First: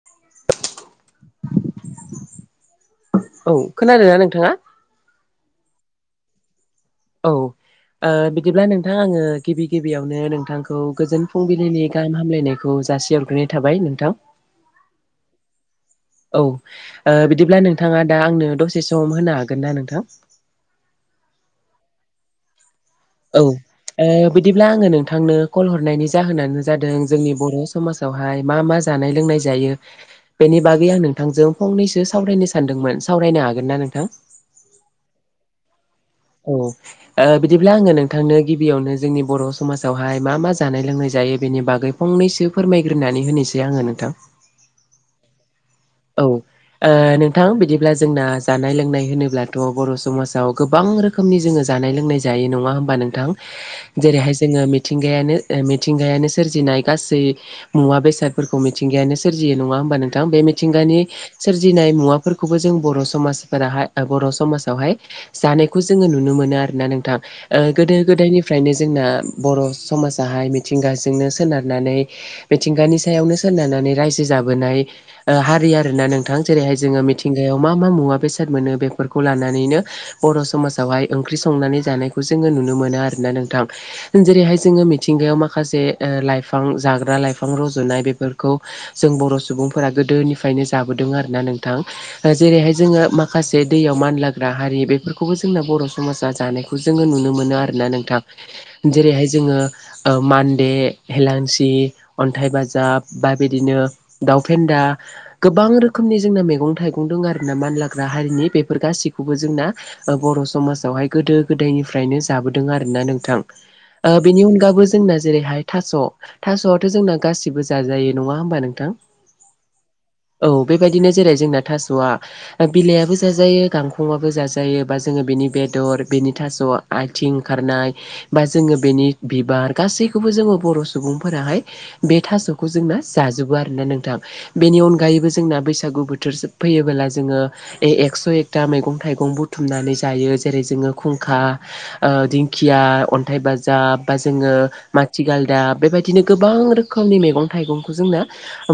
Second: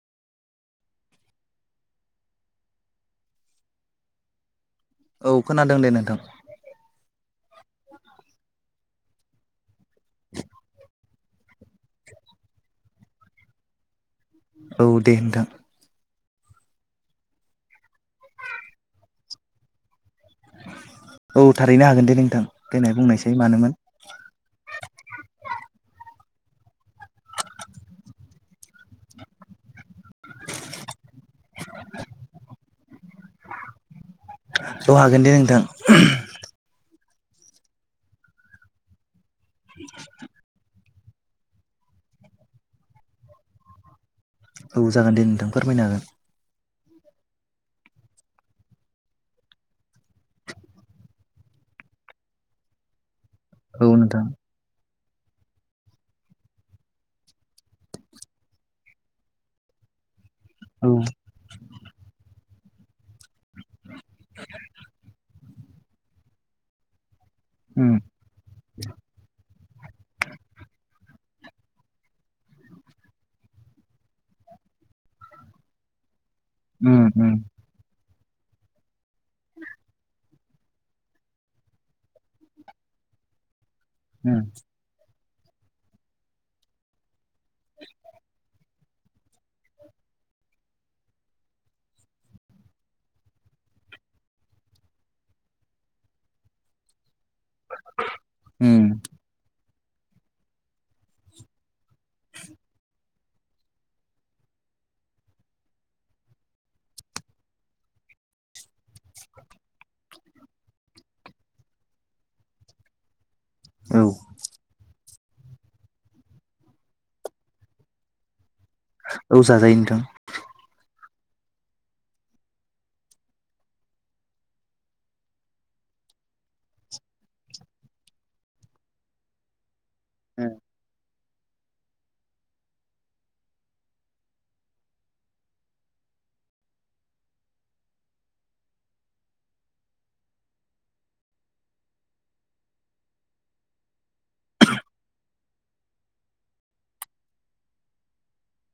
[inaudible] औ खोनादों ना नोंथाङा? औ खोनादों दे नोंथां। औ ओ बिदिब्ला नोंथां आङो गिबि गिबियावनो नोंथांखौ गोजोन फुंबिलिनि गाहाम हामलायनायखौ जासे हरग्रोनाय थाबाय नोंथां। औ दे नोंथां औ ओ बिदिब्ला नोंथाङा दा आंनो दसे सम होनो हागोन ना नोंथां? औ थारैनो हागोन दे नोंथां देनाय बुंनायसै औ मानोमोन ओ बिदिब्ला आङो नोंथांनो कल हरनायनि जाहोनानो जादों जोंनि बर' समाजाव हाय मा मा जानाय लोंनाय जायो। बेनि बागै आं नोंथांजों फंनैसो सावरायनो सानदोंमोन सावरायनो हागोन ना नोंथां औ हागोन दे नोंथां। औ बिदिब्ला आङो नोंथांनो गिबियावनो जोंनि बर' समाजावहाय मा मा जा जानाय लोंनाय जायो बेनि बागै फंनैसो फोरमायग्रोनानै होनोसै आङो नोंथां। औ जागोन दे नोंथां फोरमायनो हागोन। औ नोंथां बिदिब्ला जोंना जानाय लोंनाय होनोब्लाथ' बर' समाजाव गोबां रोखोम खौनि जोङो जानाय लोंनाय जायो नंङा होमबाथ नोंथां औ नोंथां जेरैहाय जोंङो मिथिंगायानो ओ मिथिंगायानो सोरजिनाय गासै मुवा बेसादफोरखौ मिथिंगायानो सोरजियो नङा होमबा नोंथां बे मे औ मिथिंगानि सोरजिनाय मुवाफोरखौबो जों बर' समाजफोराहाय बर' समाजावहाय जानायखौ जोङो नुनो मोनो आर ना नोंथां उम गोदो गोदायनि फ्रायनो जोंना बर' समाजाहाय मिथिंगाजोंनो सोनारनानै मिथिंगानि सायावनो सोनारनानै रायजो जाबोनाय हारि ओ आरोना नोंथां जेरैहाय उम जोङो उम मिथिंगायाव मा मा मुवा बेसाद मोनो बेफोरखौ लानानैनो' बर' सम समाजावहाय ओंख्रि संनानै जानायखौ जोङो नुनो मोनो आरैना नोंथां। उम जेरैहाय जोङो मिथिंगायाव माखासे लाइफां जाग्रा लाइफां रज'नाय बेफोरखौ जों बर' सुबुंफोरा गोदोनिफ्रायनो जाबोदों आरोना नोंथां। जेरैहाय जोङो माखासे दैयाव मानलाग्रा हारि बेफोरखौ बो जोंना बर' समा जानायखौ जोङो नुनो मोनो आरोना नोंथां उम जेरैहाय जोङो मान्दे, हेेलांसि, अन्थाइ बाजाब बा बिदिनो दाउ फेदा गोबां रोखोमनि जोंना मैगं थाइगं दं आरो ना मानलाग्रा हारिनि बेफोर गासैखौबो जोंना बर' समाजावहाय गोदो गोदायनिफ्रायनो जाबोदों आर ना नोंथां औ ओ बेनि अनगाबो जोंना जेरैहाय थास' थास'आथ' जोंना गासिबो जाजायो नङा होमबा नोंथां औ जाजायो नोथां औ बेबायदिनो जेरै जोंना थास'आ बिलाइयाबो जाजायो गांखंआबो जाजायो बा जोङो बेनि बेदर बेनि थास' आथिं ओंखारनाय बा जोङो बेनि बिबार गासैखौबो जोङो बर' सुबुंफोराहाय बे थास'खौ जोंना जाजोबो आरोना नोंथां। बेनि अनगायैबो जोंना बैसागु बोथोर फैयोबोला जोङो एकस' एकथा मैगं-थाइगं बुथुमनानै जायो। जेरै- जोङो खुंखा दिंखिया, अन्थाइ बाजाब, बा जोङो माथिगालदाब। बे बायदिनो गोबां रोखोम रोखोमनि मैगं-थाइगंखौ जोंना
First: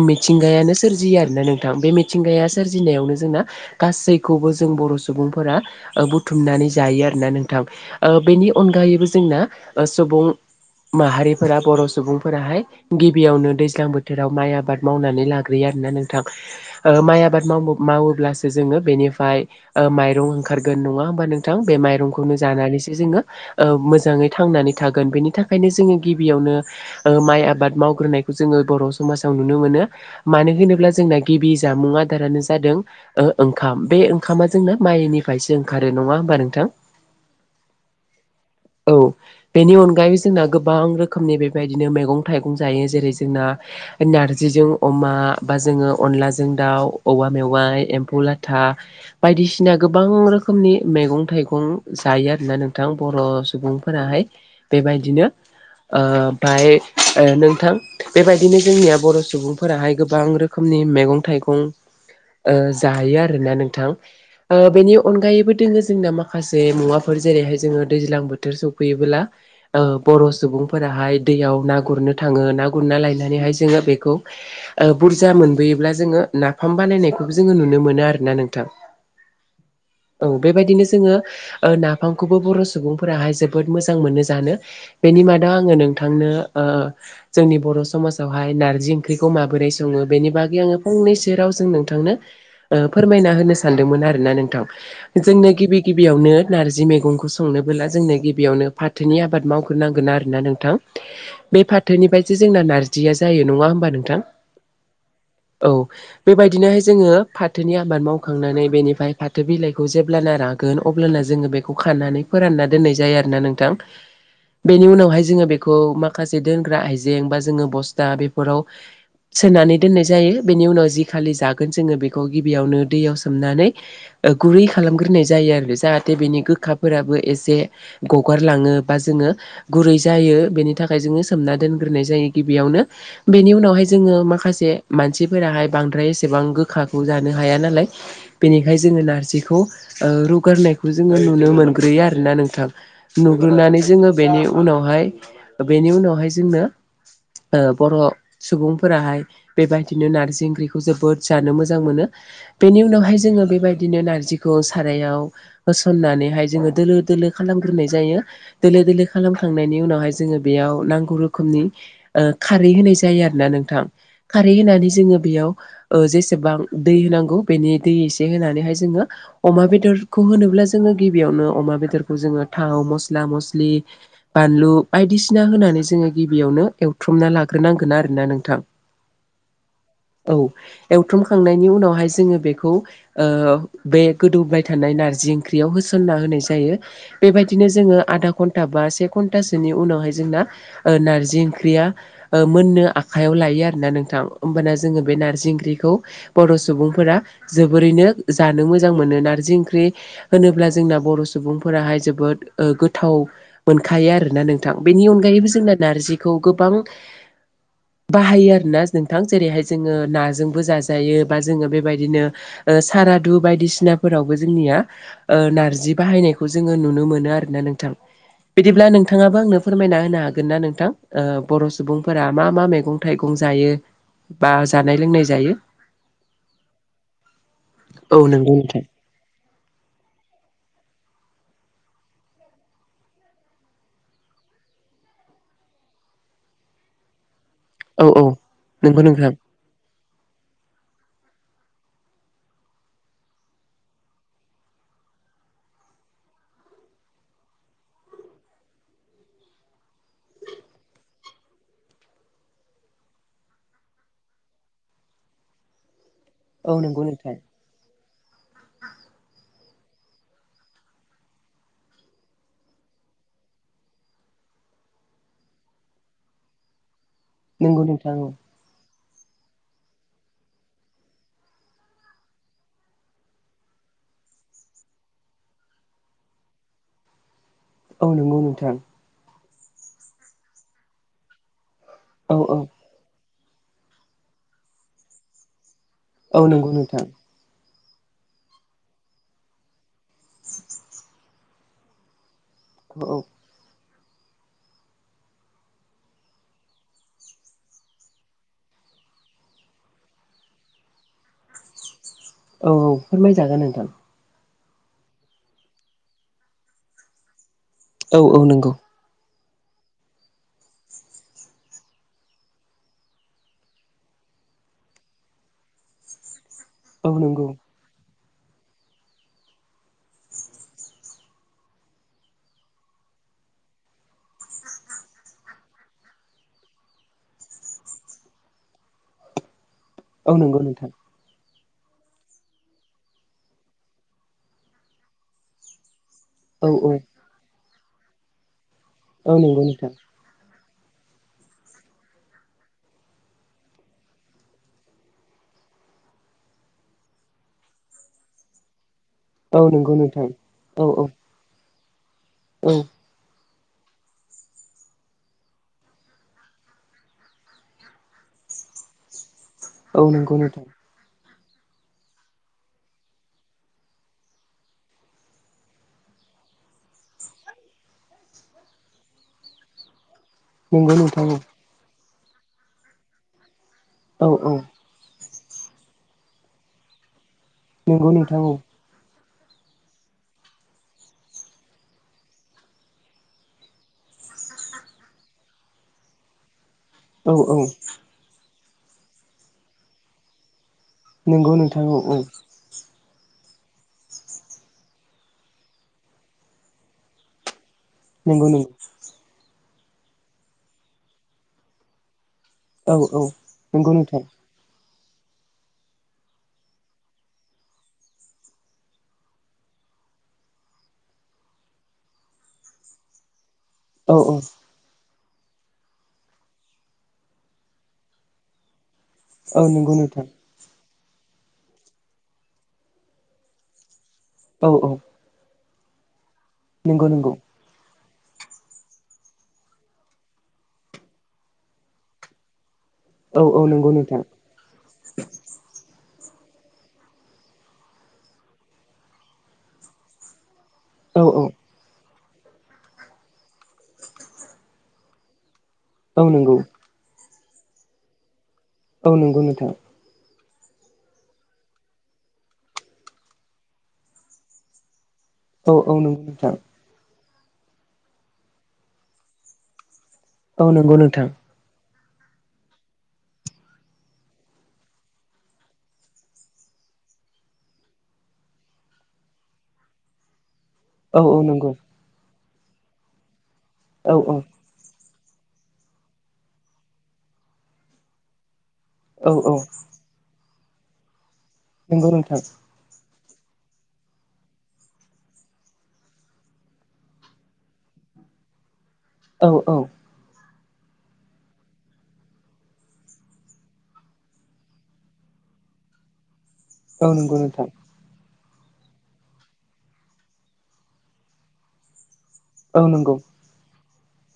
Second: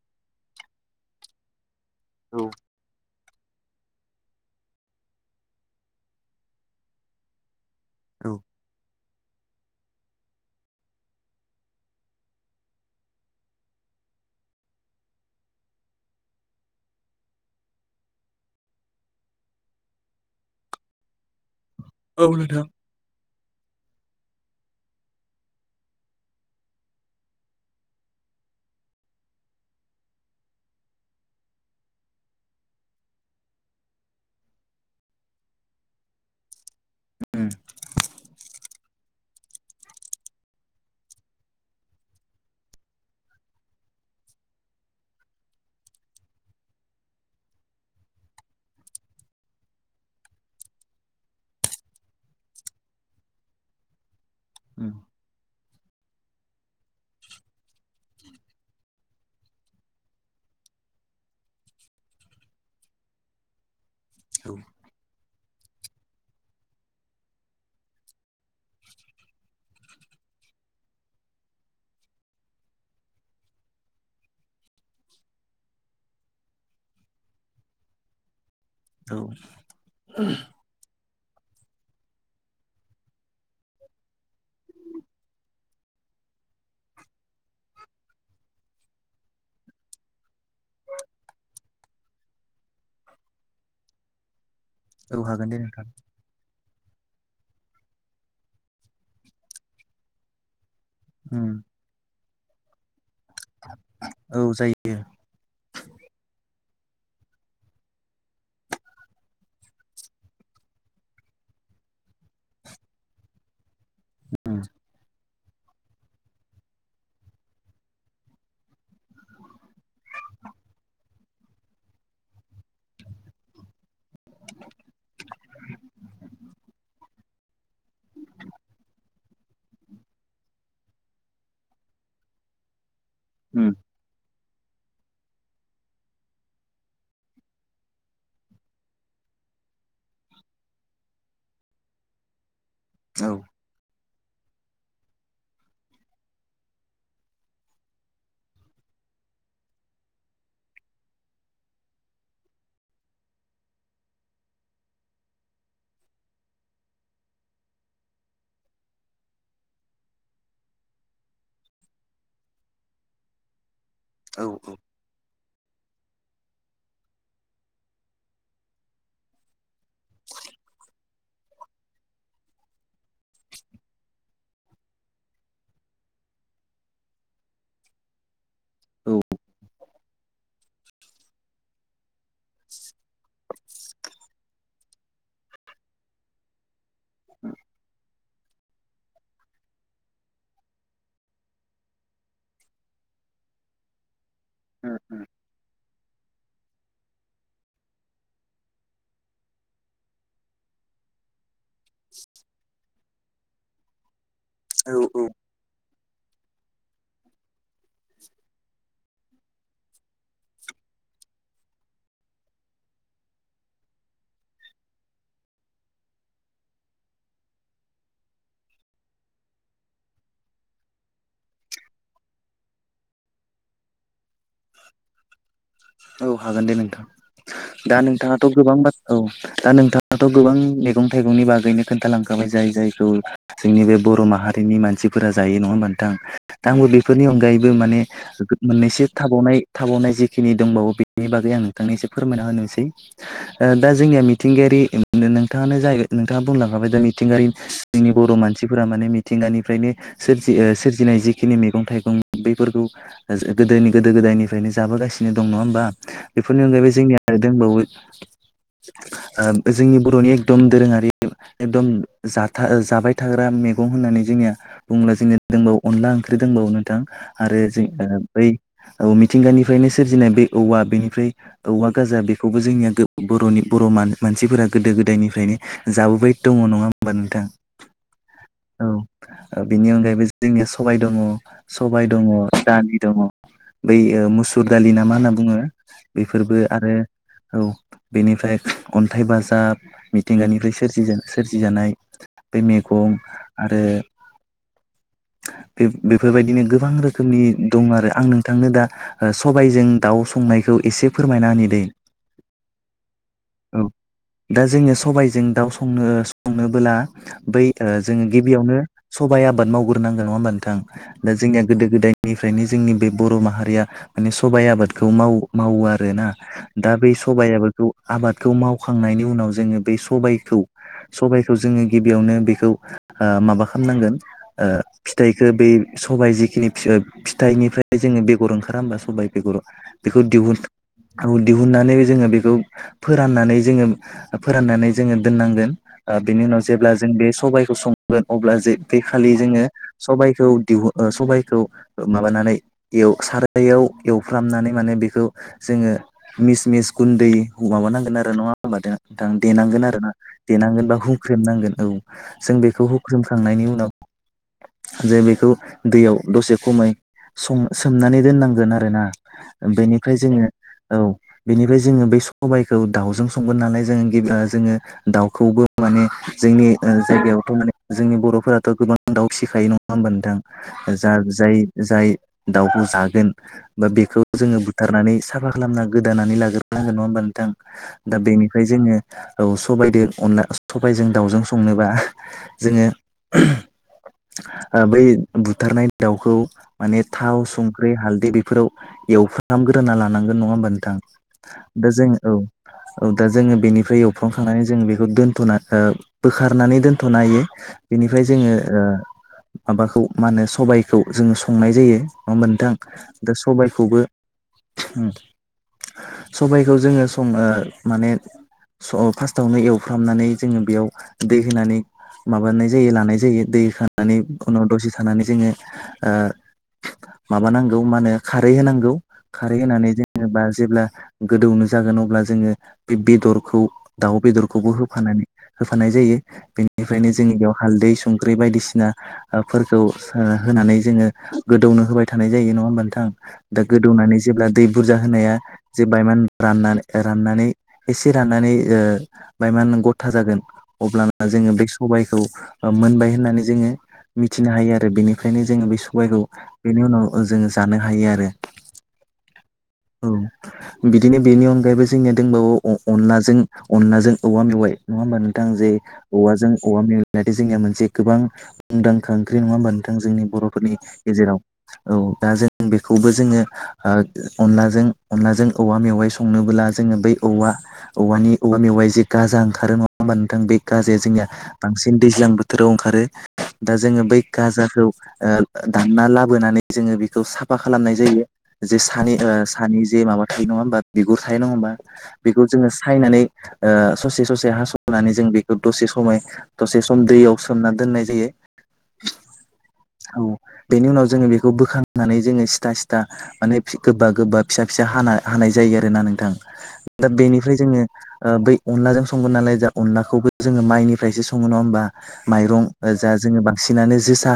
मिथिंगायानो सोरजियो आरोना नोंथां। बे औ मिथिंगाया सोरजिनायावनो जोंना गासैखौबो जों बर' सुबुंफोरा बुथुमनानै जायो आरोना नोंथां। औ बेनि अनगायैबो जोंना सुबुं माहारिफोरा बर' सुबुंफोराहाय गिबियावनो दैज्लां बोथोराव माइ आबाद मावनानै लाग्रोयो आरोना नोंथां। माइ आबाद माव मावोब्लासो जोङो बेनिफ्राय माइरं ओंखारगोन नङा होमबा नोंथां। बे औ माइरंखौनो नोंथां जानानै सो जोङो मोजाङै थांनानै थागोन। बेनि थाखायनो जोङो गिबियावनो माइ आबाद मावग्रोनायखौ जोङो बर' समाजाव नुनो मोनो। मानो होनोब्ला जोंना गिबि जामुं आदारानो जादों- ओंखाम। बे ओंखामा जोंनो माइनिफ्रायसो ओंखारो नङा होनबा नोंथां। उम औ। बेनि अनगायैबो जोंना गोबां रोखोमनि बे बायदिनो मैगं-थाइगं जायो। जेरै- जोंना नारजिजों अमा, बा जोङो अनलाजों दाउ, औवा मेवाइ एम्फौ लाथा, बायदिसिना गोबां रोखोमनि मैगं-थाइगं जायो आरोना नोंथां बर' सुबुंफोराहाय। बे उम बायदिनो ओमफ्राय नोंथां बे बायदिनो जोंनिया बर' सुबुंफोराहाय गोबां रोखोम रोखोमनि मैगं-थाइगं जयो आरोना नोंथां। बेनि अनगायैबो दोङो जोंना माखासे मुवाफोर। जेरैहाय जोङो दैज्लां बोथोर सफैयोब्ला बर' सुबुंफोराहाय दैयाव ना गुरनो थाङो ना गुरना लायनानैहाय जोङो बेखौ बुरजा मोनबोयोब्ला जोङो नाफाम बानायनायखौबो जोङो नुनो मोनो आरोना नोंथां। औ औ बे बायदिनो जोङो नाफामखौबो बर' सुबुंफोराहाय जोबोद मोजां मोनो जानो। बेनि मादाव आङो नोंथांनो जोंनि बर' समाजावहाय नार्जि ओंख्रिखौ माबोरै सङो। बेनि बागै आङो फंनैसो राव जों नोंथांनो फोरमायना होनो सानदोंमोन आरोना नोंथां। औ हागोन जोंनो दे गिबि नोंथां गिबियावनो नारजि मैगंखौ संनोबोला जोंनो गिबियावनो फाथोनि आबाद मावग्रोनांगोन आरोना नोंथां। उम बे फाथोनिफ्रायस जोंना नारजिया जायो नङा होमबा नोंथां। औ जायो औ बे बायदिनोहाय जोङो फाथोनि आबाद मावखांनानै बेनिफ्राय फाथो बिलाइखौ जेब्लाना रागोन अब्लाना जोङो बेखौ खानानै फोरानना दोननाय जायो आरोना नोंथां। उम बेनि उनावहाय जोङो बेखौ माखासे दोनग्रा आइजें बा जोङो बस्था बेफोराव सोनानै दोननाय जायो। बेनि उनाव जि खालि जागोन जोङो बेखौ गिबियावनो दैयाव सोम नानै गुरै खालामग्रोनाय जायो आरो। जाहाथे बेनि गोखाफोराबो एसे गगारलाङो बा जोङो गुरै जायो। बेनि थाखाय जोङो सोमना दोनग्रोनाय जायो गिबियावनो बेनि उम उनावहाय जोङो माखासे मानसिफोराहाय बांद्राय एसेबां गोखाखौ जानो हाया नालाय बेनिखायनो जोङो नारजिखौ रुगारनायखौ जोङो नुनो मोनग्रोयो आरोना नोंथां। औ नुग्रोनानै जोङो बेनि उनावहाय बेनि उनावहाय जोंनो बर' सुबुंफोराहाय बेबायदिनो नारजि ओंख्रिखौ जोबोद जानो मोजां मोनो। बेनि उनावहाय जों जोङो बे बायदिनो नारजिखौ सारायाव होसननानैहाय जोङो दोलो दोलो खालामग्रोनाय जायो। दोलो दोलो खालामखांनायनि उनावहाय जोङो बेयाव नांगौ रोखोमनि खारै होनाय जायो आरोना नोंथां। औ खारै औ होनानै जोङो बेयाव जेसेबां दै होनांगौ बेनि दै एसे होनानैहाय जोङो अमा बेदरखौ होनोब्ला जोङो गिबियावनो अमा बेदरखौ जोङो थाव मस्ला मस्लि बानलु बायदिसिना होनानै जोङो गिबियावनो एवथ्रमना लाग्रोनांगोन आरोना नोंथां। औ। औ। एवथ्रमखांनायनि उनावहाय जोङो बे बे गोदौबाय थानाय नारजि ओंख्रियाव होसनना होनाय जायो। बेबायदिनो जोङो आधा घन्टा बा से घन्टासोनि उनावहाय जोंना नारजि ओंख्रिया मोननो आखाइयाव लायो आरोना नोंथां। होमबाना उम जोङो बे उम नारजि ओंख्रिखौ बर' सुबुंफोरा जोबोरैनो जानो मोजां मोनो। नारजि ओंख्रि होनोब्ला जोंना बर' सुबुं फोराहाय जोबोद गोथाव मोनखायो आरोना नोंथां। औ बेनि औ अनगायैबो जोंना नारजि खौ गोबां बाहायो आरोना नोंथां। जेरैहाय जोङो नाजोंबो जाजायो बा जोङो बेबायदिनो सारादु बायदिसिनाफोरावबो जोंनिया नार्जि बाहायनायखौ जोङो नुनो मोनो आरो ना नोंथां। बिदिब्ला नोंथाङाबो आंनो फोरमायना होनो हागोन ना नोंथां? ओ बर' सुबुंफोरा मा मा मैगं थाइगं जायो? बा जानाय लोंनाय जायो‌‍‌‌? औ हागोन दे नोंथां। दा औ नोंथाङाथ' नंगौ गोबां नोंथां बाथ्रा औ दा नोंथाङाथ' गोबां मैगं थाइगंनि बागैनो खोन्थालांखाबाय जाय जायखौ जोंनि बे बर' माहारिनि मानसिफोरा जायो नङा होनबा नोंथां? दा आंबो बेफोरनि अनगायैबो माने औ औ नंगौ मोननैसो नोंथां नाय थाबावनाय जिखिनि दंबावो बेनि बागै आं नोंथांनो एसे फोरमायना होनोसै। दा जोंनिया मिथिंगायारि, नोंथाङानो जाय-नोंथाङा बुंलांखाबाय दा मिथिंगायारि जोंनि बर' मानसिफोरा माने मिथिंगानिफ्रायनो सोरजि-सोरजिनाय जिखिनि मैगं थाइगं बैफोरखौ गोदोनि गोदो गोदायनिफ्रायनो जाबोगासिनो दं नङा होमबा? बेफोरनि औ अनगायैबो नंगौ जोंनिया नोंथां आरो दंबावो जोंनि बर'नि एकदम दोरोङारि एकदम जाबाय थाग्रा मैगं होननानै जोंनिया बुंब्ला जोंनिया दंबावो अनला ओंख्रि दंबावो नोंथां। आरो नंगौ नोंथां जोंनिय औ बै औ। मिथिंगानिफ्रायनो सोरजिनाय बे औवा, बेनिफ्राय औवा गाजा बेखौबो जोंनिया बर'नि बर' मानसिफोरा गोदो गोदायनिफ्रायनो जाबोबाय दङ नङा होमबा नोंथां! औ नंगौ नोंथां। बेनि अनगायैबो जोंनिया सबाय दङ, सबाय दङ, औ औ दालि दङ। बै मुसुर दालि ना मा होनना बुङो? औ बेफोरबो नंगौ आरो नोंथां औ। बेनिफ्राय अन्थाइ बाजाब मिथिंगानिफ्राय सोरजिजानाय माया औ मैं औ आरो बेफोरबायदिनो गोबां रोखोमनि दं आरो। आं नोंथांनो दा सबायजों दाउ संनायखौ एसे फोरमायना दैे। औ औ फोरमायजागोन नोंथां। दा जोङो सबायजों दाउ संनो-संनोबोला बै औ जोङो औ नंगौ गिबियावनो सबाइ आबाद मावग्रोनांगोन नङा होमबा नोंथां? दा जोंनिया गोदो गोदायनिफ्रायनो जोंनि बे बर' माहारिया माने सबाइ आबादखौ माव-मावो आरोना। दा बै औ नंगौ सबाइ आबाद आबादखौ मावखांनायनि उनाव जोङो बे सबायखौ सबायखौ जोङो गिबियावनो बेखौ माबा खालामनांगोन फिथाइखौ बे सबाइ जिखिनि फिथाइनिफ्राय फ्राय जोङो बेगर ओंखारा होमबा सबाय बेगर? बेखौ औ दिहुन नंगौ नोंथां औ दिहुननानै जोङो बेखौ फोराननानै जोङो-फोराननानै जोङो दोननांगोन। बेनि उनाव औ जेब्ला जों बे सबाइखौ संगोन अब्ला जे बे औ खालि नंगौ जोङो नोंथां सबाइखौ दिहुन सबायखौ माबानानै सारायाव एवफ्रामनानै माने बेखौ जोङो मिस मिस गुन्दै माबानांगोन आरो। नङा द नोंथां औ देनांगोन नंगौ आरो ना नोंथां औ देनांगोन बा औ हुख्रेमनांगोन औ जों औ बेखौ हुख्रोमखांनायनि उनाव जे बेखौ दैयाव दसे खमाय स-सोमनानै दोननांगोन आरोना औ बेनिफ्राय नंगौ जोङो नोंथां औ बेनिफ्राय जोङो बै सबायखौ दाउजों संगोन नालाय जोङो गि जोङो दाउखौबो माने जोंनि ओ जायगायावथ' माने जोंनि बर'फोराथ' गोबां आं दाउ सिखायो नङा होनबा नोंथां नंगौ जा नोंथां जाय जाय दाउखौ जागोन बा बेखौ औ औ जोङो थारनानै साफा खालामना गोदानानै लाग्रोनांगोन नङा होमबा नोंथां नंगौ दा नोंथां बेनिफ्राय जोङो औ सबाइजों अनला सबायाइजों दाउजों संनोबा जोङो बै बुथारनाय दाउखौ माने औ थाव औ संख्रि हालदै बेफोराव एवफ्रामग्रोना लानांगोन नङा होमबा नोंथां दा जोङो औ औ दा जोङो बेनिफ्राय एवफ्रांखांनानै जोङो बेखौ दोनथ'ना ओ बोखारनानै दोनथ'नो हायो बेनिफ्राय ओ नंगौ जोङो नंगौ माबाखौ मा होनो सबायखौ जोङो संनाय जायो नङा होनबा नोंथां औ दा औ नंगौ सबायखौबो नोंथां सबायखौ जोङो सं माने फार्स्टआवनो एवफ्रामनानै जोङो बेयाव दै होनानै माबानाय जायो लानाय जायो दैखानानै औ औ उनाव दसे थानानै जोङो ओ माबानांगौ मा होनो खारै होनांगौ खारै औ होनानै नंगौ नोंथां जोङो बा जेब्ला गोदौनो जागोन अब्ला जोङो बे बेदरखौ दाउ औ बेदरखौबो औ होफानानै होफानाय जायो नंगौ बेनिफ्रायनो नंगौ जोंनि बेयाव हालदै संख्रि बायदिसिनाफोरखौ हो-होनानै जोङो गोदौनो होबाय थानाय जायो नङा होमबा नोंथां औ औ दा नंगौ गोदौनानै नोंथां जेब्ला दै बुरजा होनाया जे बायमान रान-राननानै राननानै एसे राननानै ओ बायमान गथा जागोन औ अब्लाना औ जोङो [unintelligible] सबायखौ मोनबाय होननानै जोङो मिथिनो हायो आरो बेनिफ्रायनो जोङो बे सबाय नोंगौ बेनि उनाव जोङो जानो हायो आरो औ नंगौ नोंथां औ बिदिनो बेनि अनगायैबो जोंनिया दंबावो अनलाजों अनलाजों औवा मेवाइ नङा होमबा नोंथां जे औ औ नंगौ औवाजों नोंथां औवा मे जाहाथे जोंनि मोनसे गोबां मुंदांखा ओख्रि नङा होमबा नोंथां जोंनि औ बर'फोरनि नंगौ नोंथां गेजेराव औ दा जों बेखौबो जोङो ओ अनलाजों अनलाजों औवा मेवाइ संनोबोब्ला जोङो बै औवा औवानि औवा मेवाय जे गाजा ओंखारो नङा होमबा नोंथां बे गाजाया औ जोंनिया औ नंगौ बांसिन दैज्लां बोथोराव ओंखारो दा जोङो औ बै गाजाखौ ओ दानना लाबोनानै जोङो बेखौ साफा खालामनाय जायो जे सानि औ औ सानि जे माबा थायो नङा होमबा बिगुर थायो नङा होमबा नंगौ नोंथां बेखौ जोङो सायनानै ओ ससे ससे हास'नानै जों बेखौ दसे समाय दसे सम दैयाव सोमना दोननाय जायो औ औ औ बेनि उनाव जोङो बेखौ बोखांनानै जोङो सिथा सिथा माने गोबा गोबा फिसा फिसा हाना हानाय जायो आरोना नोंथां औ दा नंगौ बेनिफ्राय नोंथां जोङो ओ बै अनलाजों संगोन नालाय जा अनलाखौबो जोङो माइनिफ्रायसो सङो नङा होनोमबा माइरं औ जा नंगौ जोङो बांसिनानो जोसा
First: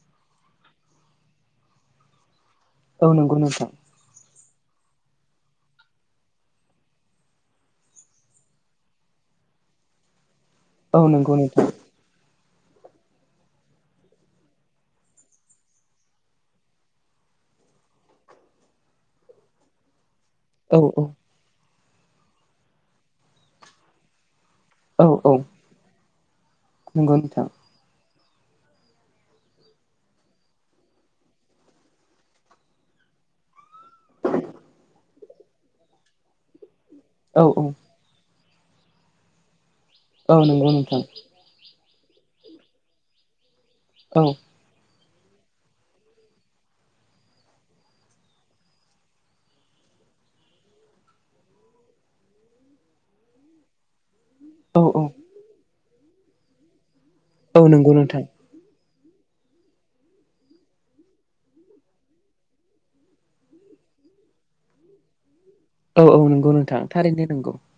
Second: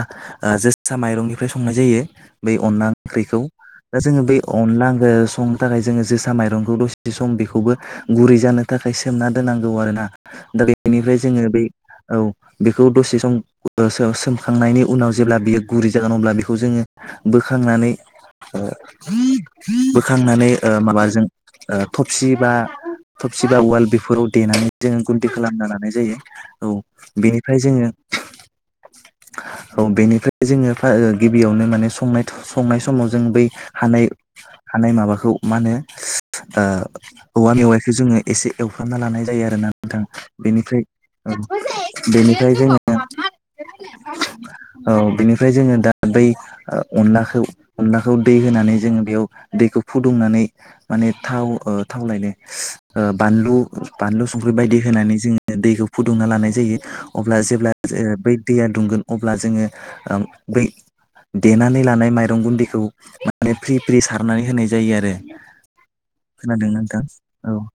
जोसा माइरंनिफ्राय संनाय जायो बै अनला औ नंगौ ओंख्रिखौ नोंथां दा जोङो बेै अनला संनो थाखाय जोङो जोसा माइरंखौ दसे सम बेखौबो गुरै जानो थाखाय सोमना दोननांगौ आरो ना दा औ बेनिफ्राय नंगौ जोङो बे नोंथां औ बेखौ दसे सम सोमखांनायनि उनाव जेब्ला बियो गुरै जागोन अब्ला बेखौ जोङो बोखांनानै ओ बोखांनानै ओ औ माबाजों। ओ थफसि बा थबसि बा वाल बेफोराव देनानै। औ जोङो औ गुदि खालामना लानाय जायो औ नंगौ नोंथां बेनिफ्राय जोङो। औ बेनिफ्राय जोङो फा ओ गिबियावनो माने संनायथ संनाय समाव जो जों बै हानाय-हानाय माबाखौ मा होनो ओ औ औवा औ मेवाइखौ जोङो एसे एवफ्रना लानाय जायो आरोना नोंथां औ नंगौ बेनिफ्राय नोंथां बेनिखाय जोङो औ औ बिनिफ्राय जोङो दा बै ओ अनलाखौ। अनलाखौ दै होनानै जोङो बेयाव दैखौ फुदुंनानै। माने थाव ओ थाव लायनो ओ बानलु। बानलु संख्रि बायदि औ औ होनानै जोङो दैखौ फुदुंना लानाय जायो अब्ला औ जेब्ला नंगौ जो ओ नोंथां बै दै दुंगोन अब्ला जोङो ओ बै देनानै लानाइ माइरं गुन्दै शखौ माने फ्रि-फ्रि सारनानै होनाय जायो आरो। औ औ नंगौ खोनादोंना नोंथां? थारैनो नंगौ औ।